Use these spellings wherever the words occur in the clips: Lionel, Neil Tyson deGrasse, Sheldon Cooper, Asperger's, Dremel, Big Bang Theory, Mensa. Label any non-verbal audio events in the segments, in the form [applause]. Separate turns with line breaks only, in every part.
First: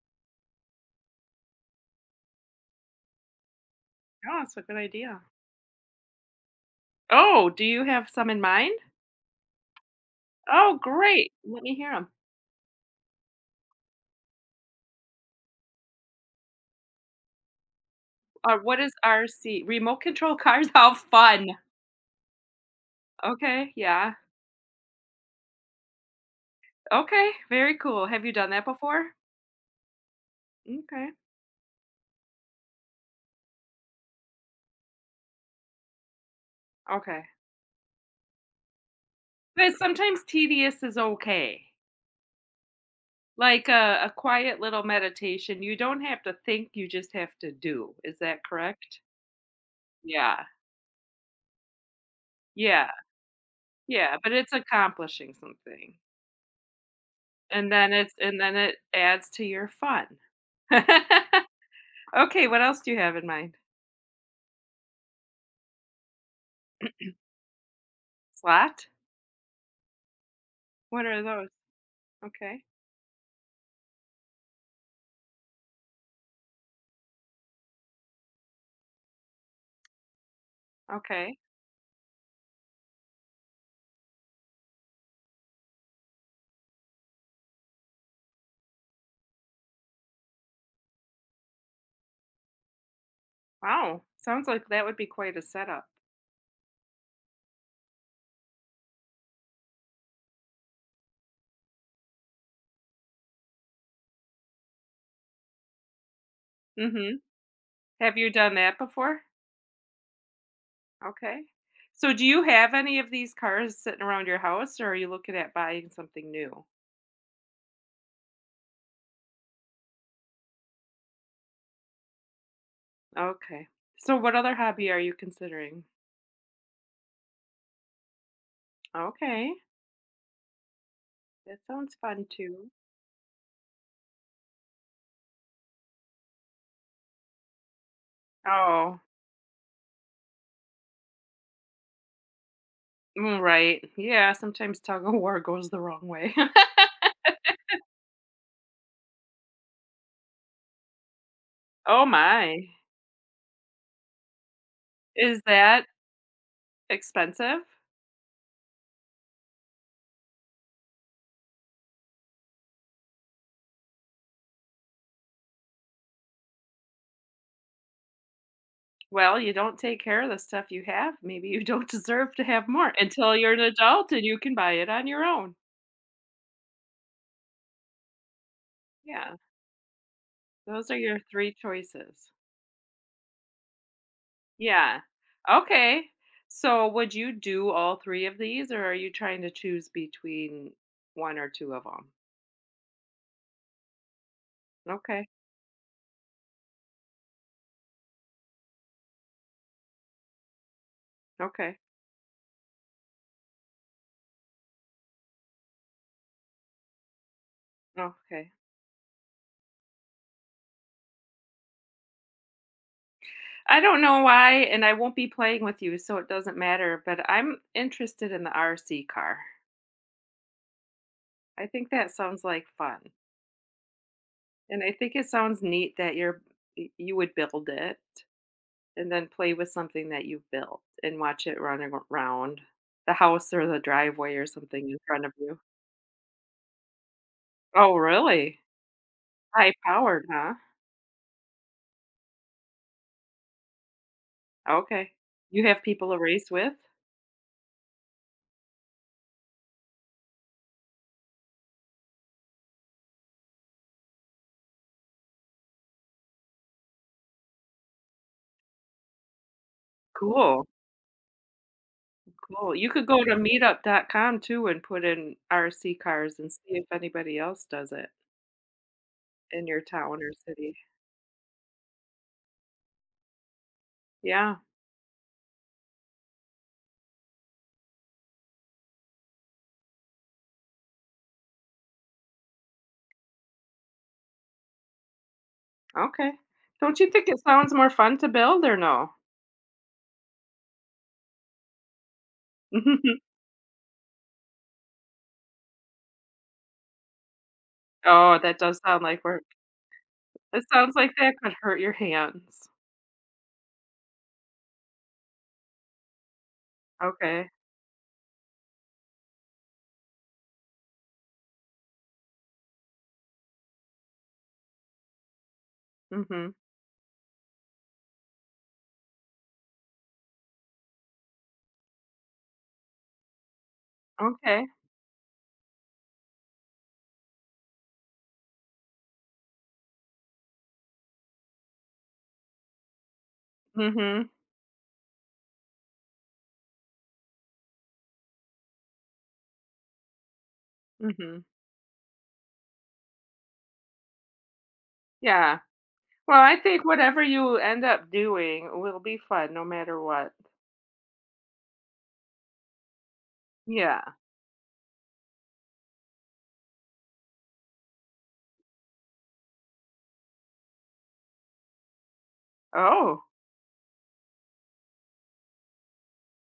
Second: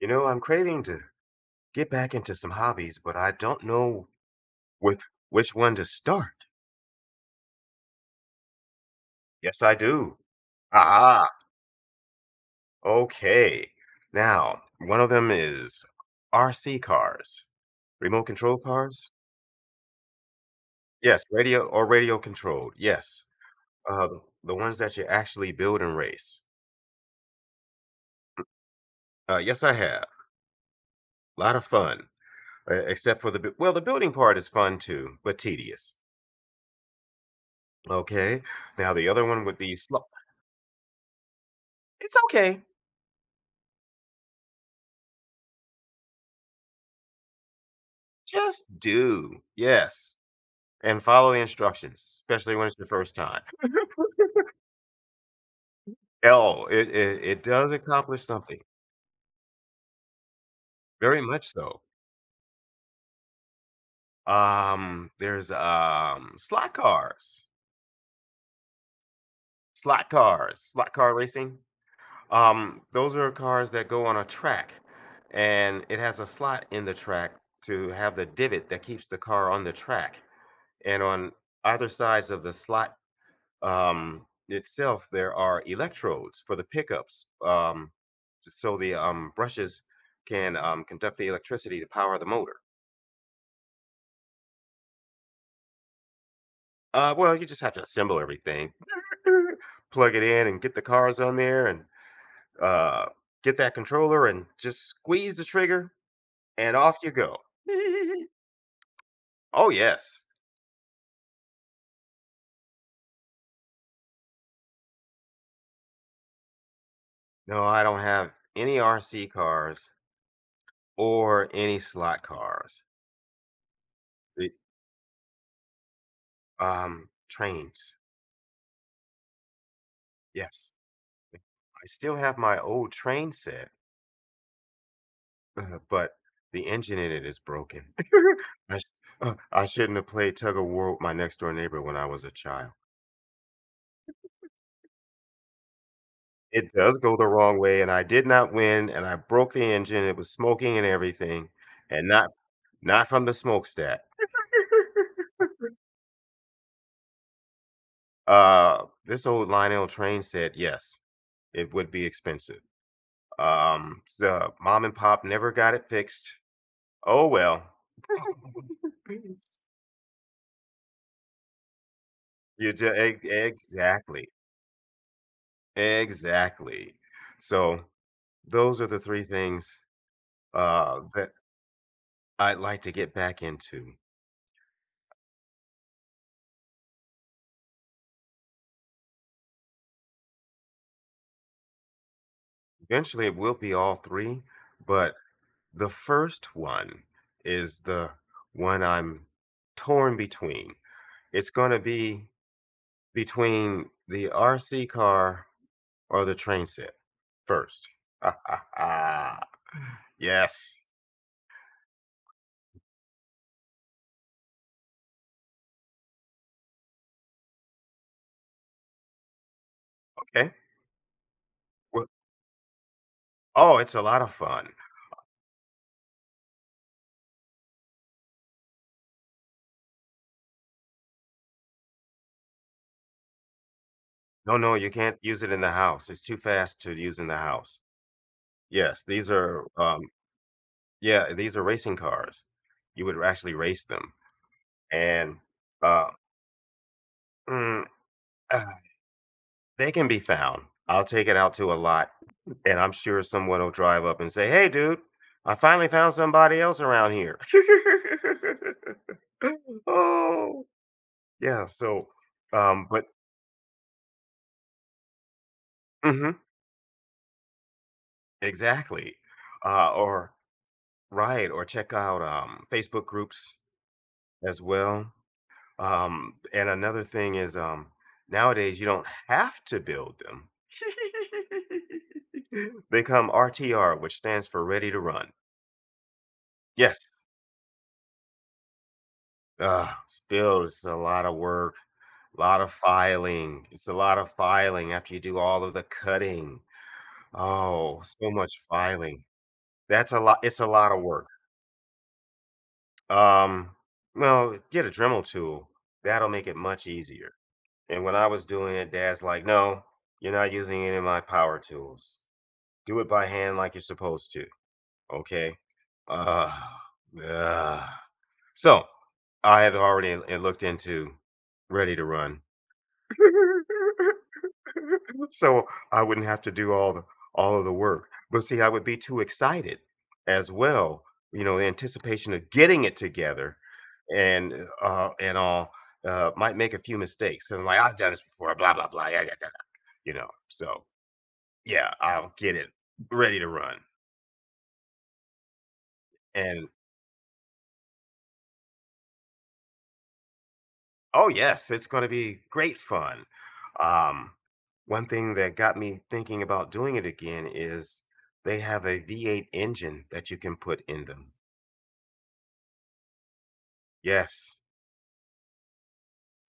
I'm craving to get back into some hobbies, but I don't know
Oh, that's a good
with
idea.
which one to start.
Oh, do you have some in mind?
Yes, I do.
Oh,
Ah,
great. Let me hear 'em.
okay. Now, one of them is RC cars, remote control
What is
cars.
RC? Remote control cars? [laughs] How
Yes,
fun.
radio or radio controlled. Yes,
Okay, yeah.
the ones that you actually build and race.
Okay, very cool. Have you done that before?
Yes, I have.
Okay.
A lot of fun, except for well, the building part is fun too, but tedious.
Okay.
Okay. Now the other one would be
But
slow.
sometimes tedious is okay.
It's okay.
Like a quiet little meditation. You don't have to think, you just have to do. Is that
Just
correct?
do. Yes,
Yeah.
and follow the instructions, especially when it's your
Yeah.
first time. [laughs]
Yeah. But it's accomplishing something.
Oh, it does
And then it's
accomplish
and then
something,
it adds to your fun. [laughs]
very much so.
Okay, what else do you have in mind?
There's slot cars.
Slot?
Slot cars, slot
What
car
are those?
racing.
Okay.
Those are cars that go on a track, and it has a slot in the track to have the divot that keeps the car on the track, and on
Okay.
either sides of the slot itself, there are electrodes for the pickups. So the brushes can conduct the electricity to power the motor.
Wow. Sounds like that would be quite a setup.
Well, you just have to assemble everything, [laughs] plug it in, and get the cars on there, and uh, get that controller, and just squeeze the trigger, and off you
Mhm.
go.
Have
[laughs]
you done that before?
oh yes.
Okay. So do you have any of these cars sitting around your house, or are you looking at buying something new?
No, I don't have any RC cars or any slot cars.
Okay. So what
The,
other hobby are you considering?
um, trains.
Okay.
Yes.
That
I
sounds
still
fun
have my
too.
old train set, but the engine in it is broken. [laughs] I, sh-
Oh,
I shouldn't have played tug of war with my next door neighbor when I was a child.
mm, right. Yeah, sometimes tug of war goes the wrong way.
It
[laughs]
does go the wrong way, and I did not win, and I broke the engine. It was smoking and everything,
Oh
and not
my.
not from the smokestack. [laughs]
Is that expensive?
This old Lionel train set, yes, it would be expensive. So mom and pop never got it fixed. Oh well.
Well, you
[laughs]
don't take care of the stuff you have, maybe you don't [laughs] deserve to have
You do
more
e
until you're an adult and
exactly,
you can buy it on your own.
exactly. So, those are the 3
Yeah,
things,
those are your
that
3 choices.
I'd like to get back into.
Yeah. Okay. So, would you do all 3 of these, or are you trying to choose between 1 or 2 of them?
Eventually, it will be all 3, but
Okay,
the first one is the one I'm torn between. It's gonna
okay,
be between the RC car or the train set first.
okay.
[laughs] Yes,
I don't know why, and I won't be playing with you, so it doesn't matter, but I'm interested in the RC car.
okay.
I think
Well
that sounds like fun.
oh, it's a lot of fun.
And I think it sounds neat that you would build it and then play with something that you built and watch it running around the house or the driveway or
No, no,
something
you
in
can't
front of
use it
you.
in the house. It's too fast to use in the house.
Oh, really?
Yes,
High powered, huh?
yeah, these are racing cars. You would actually race them,
Okay.
and
You have
uh,
people to race with?
mm, uh, they can be found. I'll take it out to a lot, and I'm sure someone will drive up and say, "Hey, dude, I finally found somebody else around here." [laughs] oh,
Cool.
yeah. So,
Cool. You
but
could go to meetup.com too and put in RC cars
Mhm,
and see if anybody else does it
exactly,
in your town
or
or city.
right, or check out Facebook groups
Yeah.
as well. And another thing is nowadays you don't have to build them. [laughs] they come RTR, which stands for ready to run.
Okay. Don't
Yes.
you think it sounds more fun to build, or no?
Uh, Build is a lot of work, a lot of
[laughs]
filing. It's a lot of filing after you do all of the cutting. Oh, so
Oh, that
much
does sound like
filing.
we're
That's a lot. It's
It
a lot
sounds
of
like
work.
that could hurt your hands.
Um, well, get a Dremel tool. That'll make it much easier.
Okay.
And when I was doing it, dad's like, "No, you're not using any of my power tools. Do it by hand like you're supposed to." Okay.
Mhm.
Uh, uh. So I had already looked into Ready to Run.
Okay.
[laughs] [laughs] so I wouldn't have to do all of the work. But see, I would be too excited as well. The anticipation of getting it together
Mhm.
and and all might make a few mistakes because I'm like, I've done this before, blah blah blah. Yeah, yeah, yeah. So
Mhm.
yeah, I'll get it ready to run.
Yeah. Well, I
And
think whatever you end up doing will be fun no matter what.
oh yes, it's gonna be great fun.
Yeah.
Um One thing that got me thinking about doing it again is they have a V8 engine that you can put in them.
Oh.
Yes.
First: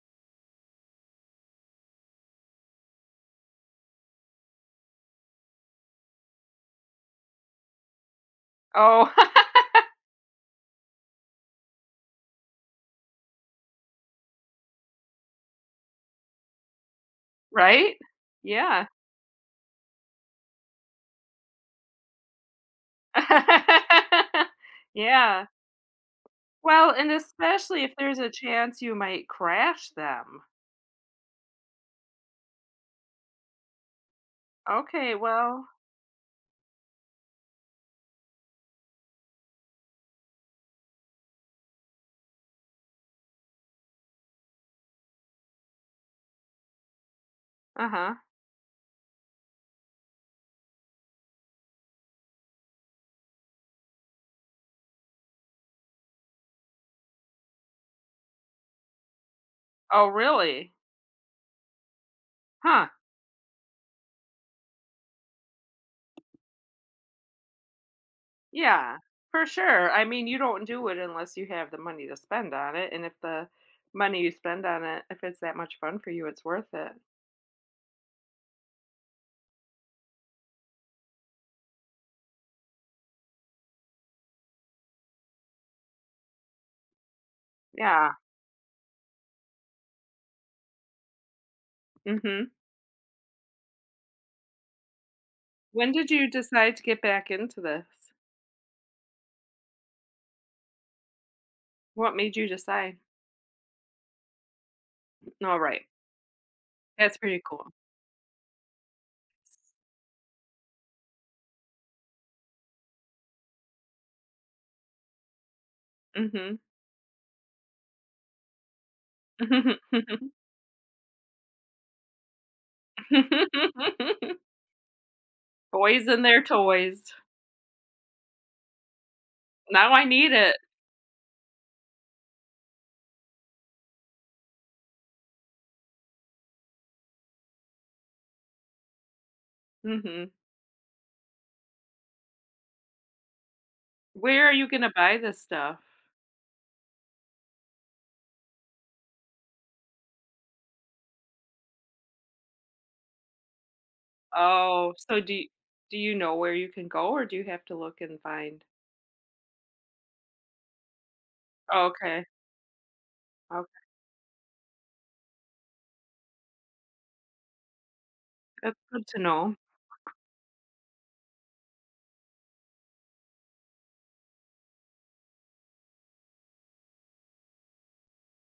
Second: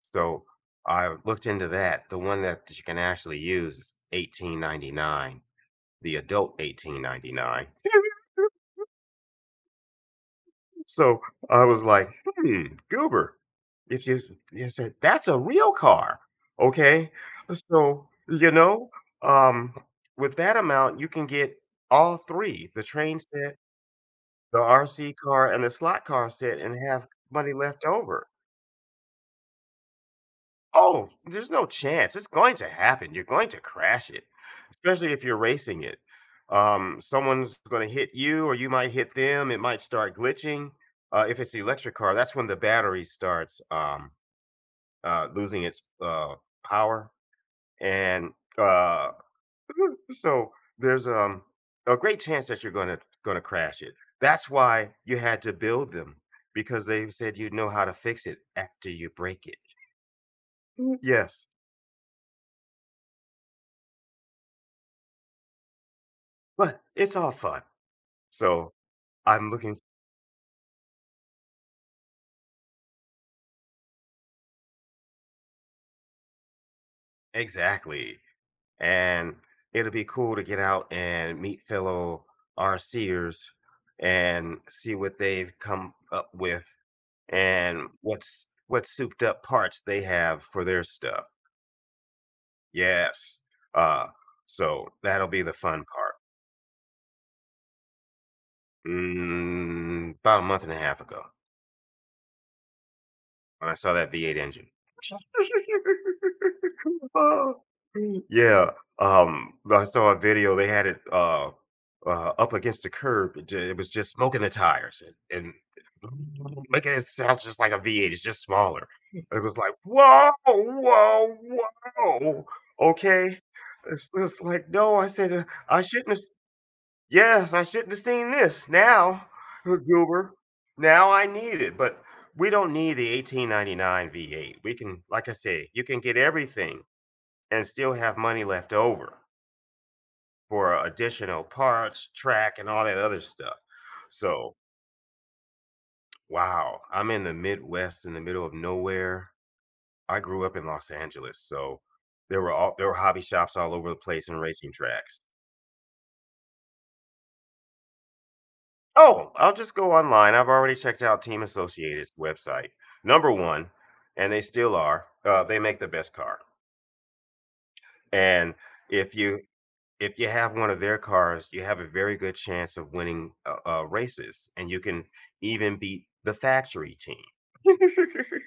So, I looked into that. The one that you can actually use is 18.99, the adult 18.99. [laughs]
Oh, [laughs]
So, I was like, "Hmm, goober." If you said, "That's a real car." Okay?
right?
So,
Yeah.
um, with that amount, you can get all 3, the train set,
[laughs]
the RC
Yeah.
car, and the slot car set, and
Well,
have
and
money left
especially if there's
over.
a chance you might crash them.
Oh, there's no chance. It's going to happen. You're going to crash it, especially
Okay,
if you're
well.
racing it. Someone's going to hit you, or you might hit them. It might start glitching. If it's the electric car, that's when the battery starts losing its power,
Uh-huh.
and uh, so there's a great chance that you're going to crash it. That's why you had to build them because they said you would know how to fix it after you break it.
Oh, really?
Mm. Yes,
Huh.
but it's all fun. So,
Yeah, for
I'm looking,
sure. I mean, you don't do it unless you have the money to spend on it, and if the money you spend on it, if it's that much fun for you, it's worth it.
exactly, and it'll be cool to get out and meet fellow RCers and see what they've come up with and
Yeah.
what souped up parts they have for their stuff.
Mhm.
Yes. Uh, so that'll be the fun
When did
part.
you decide to get back into this?
About a month and a half ago.
What made you decide?
When I saw that V8 engine.
All right.
[laughs]
That's pretty
Oh,
cool.
yeah, I saw a video, they had it, up against the curb, it was just smoking the tires and
Mhm.
[laughs] making it sound just like a V8, it's just smaller. It was like, "Whoa, whoa, whoa, okay." It's
[laughs]
it's like, "No," I said, "I
Boys
shouldn't have."
and their toys.
Yes, I shouldn't have seen this. Now, [laughs]
Now I need
Goober,
it.
now I need it. But we don't need the 1899 V8. We can, like I say, you can get everything and still have money left over
Mhm.
for additional parts, track, and all that other stuff.
Where are
So,
you gonna buy this stuff?
wow, I'm in the Midwest, in the middle of nowhere. I grew up in Los Angeles, so there were hobby shops all over the place and racing
Oh,
tracks.
so do you know where you can go, or do you have to look and find?
Oh, I'll just go online. I've already checked out Team Associated's
Okay.
website. Number
Okay,
one, and they still are. They make the best car, and
that's good
if
to
you
know.
if you have one of their cars, you have a very good chance of winning races, and you can even beat the factory team. [laughs]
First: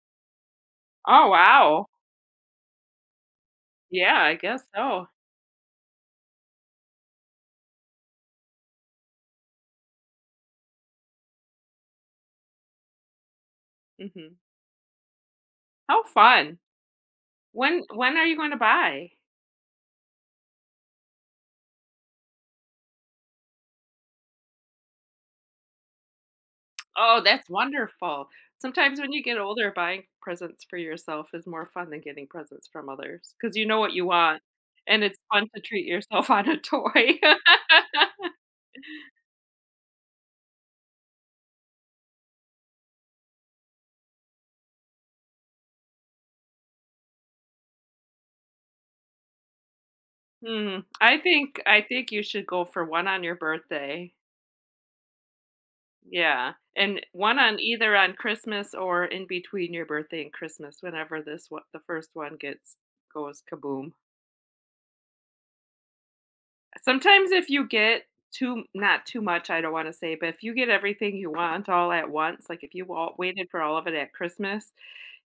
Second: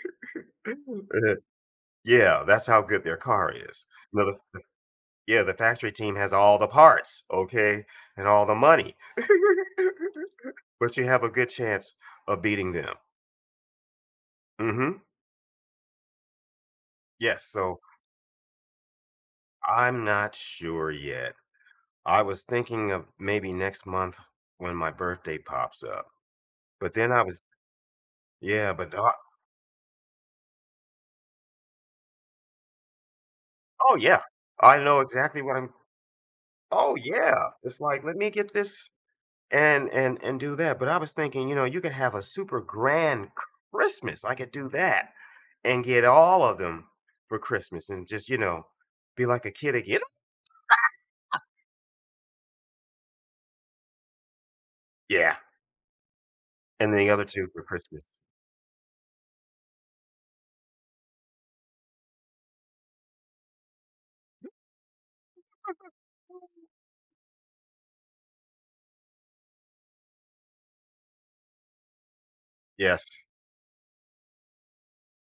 Oh,
Uh,
wow.
yeah, that's how good their car is.
Yeah,
You know,
I
the, the-
guess so.
yeah, the factory team has all the parts, okay, and all the money, [laughs] but you have a good chance of beating them.
Mhm.
Hmm.
How fun.
Yes, so
When are you gonna buy?
I'm not sure yet. I was thinking of maybe next month when my birthday pops up. But then I
Oh,
was
that's wonderful.
Yeah, but
Sometimes when you get older, buying presents for yourself is more fun than getting presents from others because you know what
oh
you
yeah.
want,
I know
and it's
exactly
fun
what
to
I'm,
treat yourself [laughs] on a
oh
toy.
yeah.
[laughs]
It's like, let me get this and do that. But I was thinking, you could have a super grand Christmas. I could do that and get all of them for Christmas and just, be like a kid again.
Mm, I think you should go for one on your birthday.
Yeah.
Yeah,
And
and
the other
one
two
on
for
either
Christmas.
on Christmas or in between your birthday and Christmas, whenever this one the first one gets goes kaboom. Sometimes if you get too not too much, I don't wanna say, but if you get everything you want all at once, like if you
Yes.
all waited for all of it at Christmas,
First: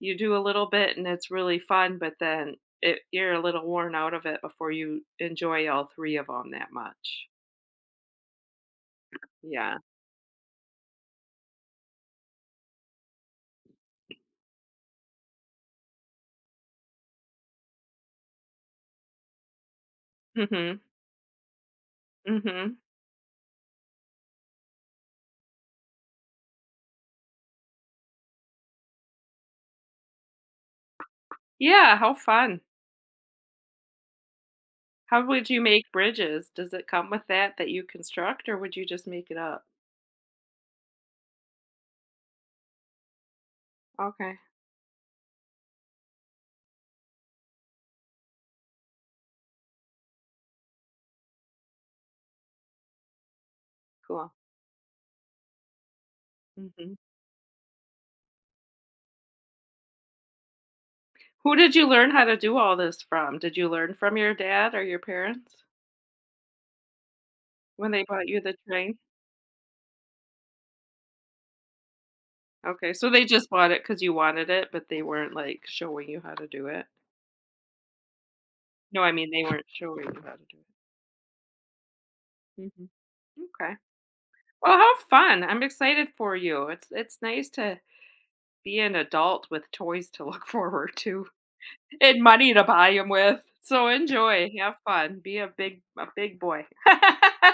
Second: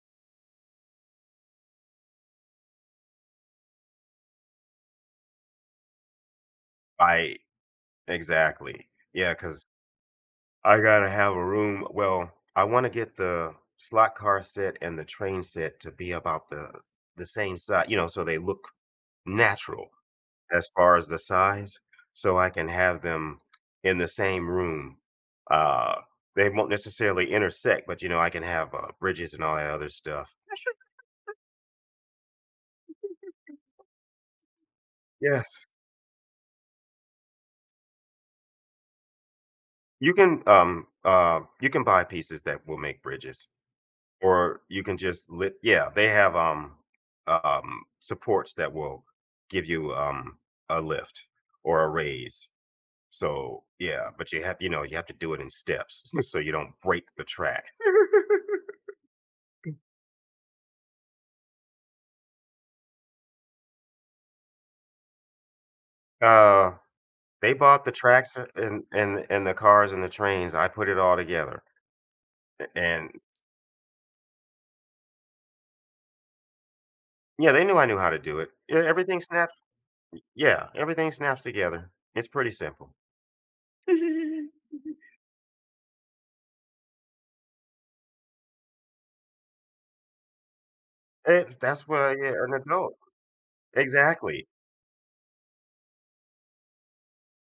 you do a little bit and it's really fun, but then it you're a little worn out of it before you enjoy all 3 of them that much.
I Exactly. Yeah, because
Yeah.
I gotta have a room. Well, I want to get the slot car set and the train set to be about the same size, so they look natural as
Mhm.
far as the size, so I can
Mhm.
have them in the same room. Uh, they won't necessarily intersect, but I can have bridges and all that other stuff.
Yeah, how fun. How would you
Yes,
make bridges? Does it come with that that you construct, or would you just make it up?
you can. You can buy pieces that will make bridges.
Okay,
Or you can just lit Yeah, they have, supports that will give you, a lift or a raise. So, yeah, but
cool.
you have to do it in steps [laughs] so you don't
Mhm.
break the track. [laughs]
Who did you learn how to do all this from? Did you learn from your dad or your parents
Uh, they bought
when
the
they bought
tracks
you
a
the train?
and the cars and the trains, I put it all together, a
Okay, so
and
they just bought it because you wanted it, but they weren't, like, showing you how to do it?
yeah, they knew I knew how to do it.
No, I mean, they weren't showing you how to do it.
Yeah, everything snaps together. It's pretty
Mhm.
simple.
Okay.
[laughs]
Well, how fun. I'm excited for you. It's nice to be an adult with toys to look [laughs] forward to.
That's why,
And
yeah, an
money to buy
adult,
them with. So
exactly.
enjoy, have fun, be a big boy. [laughs]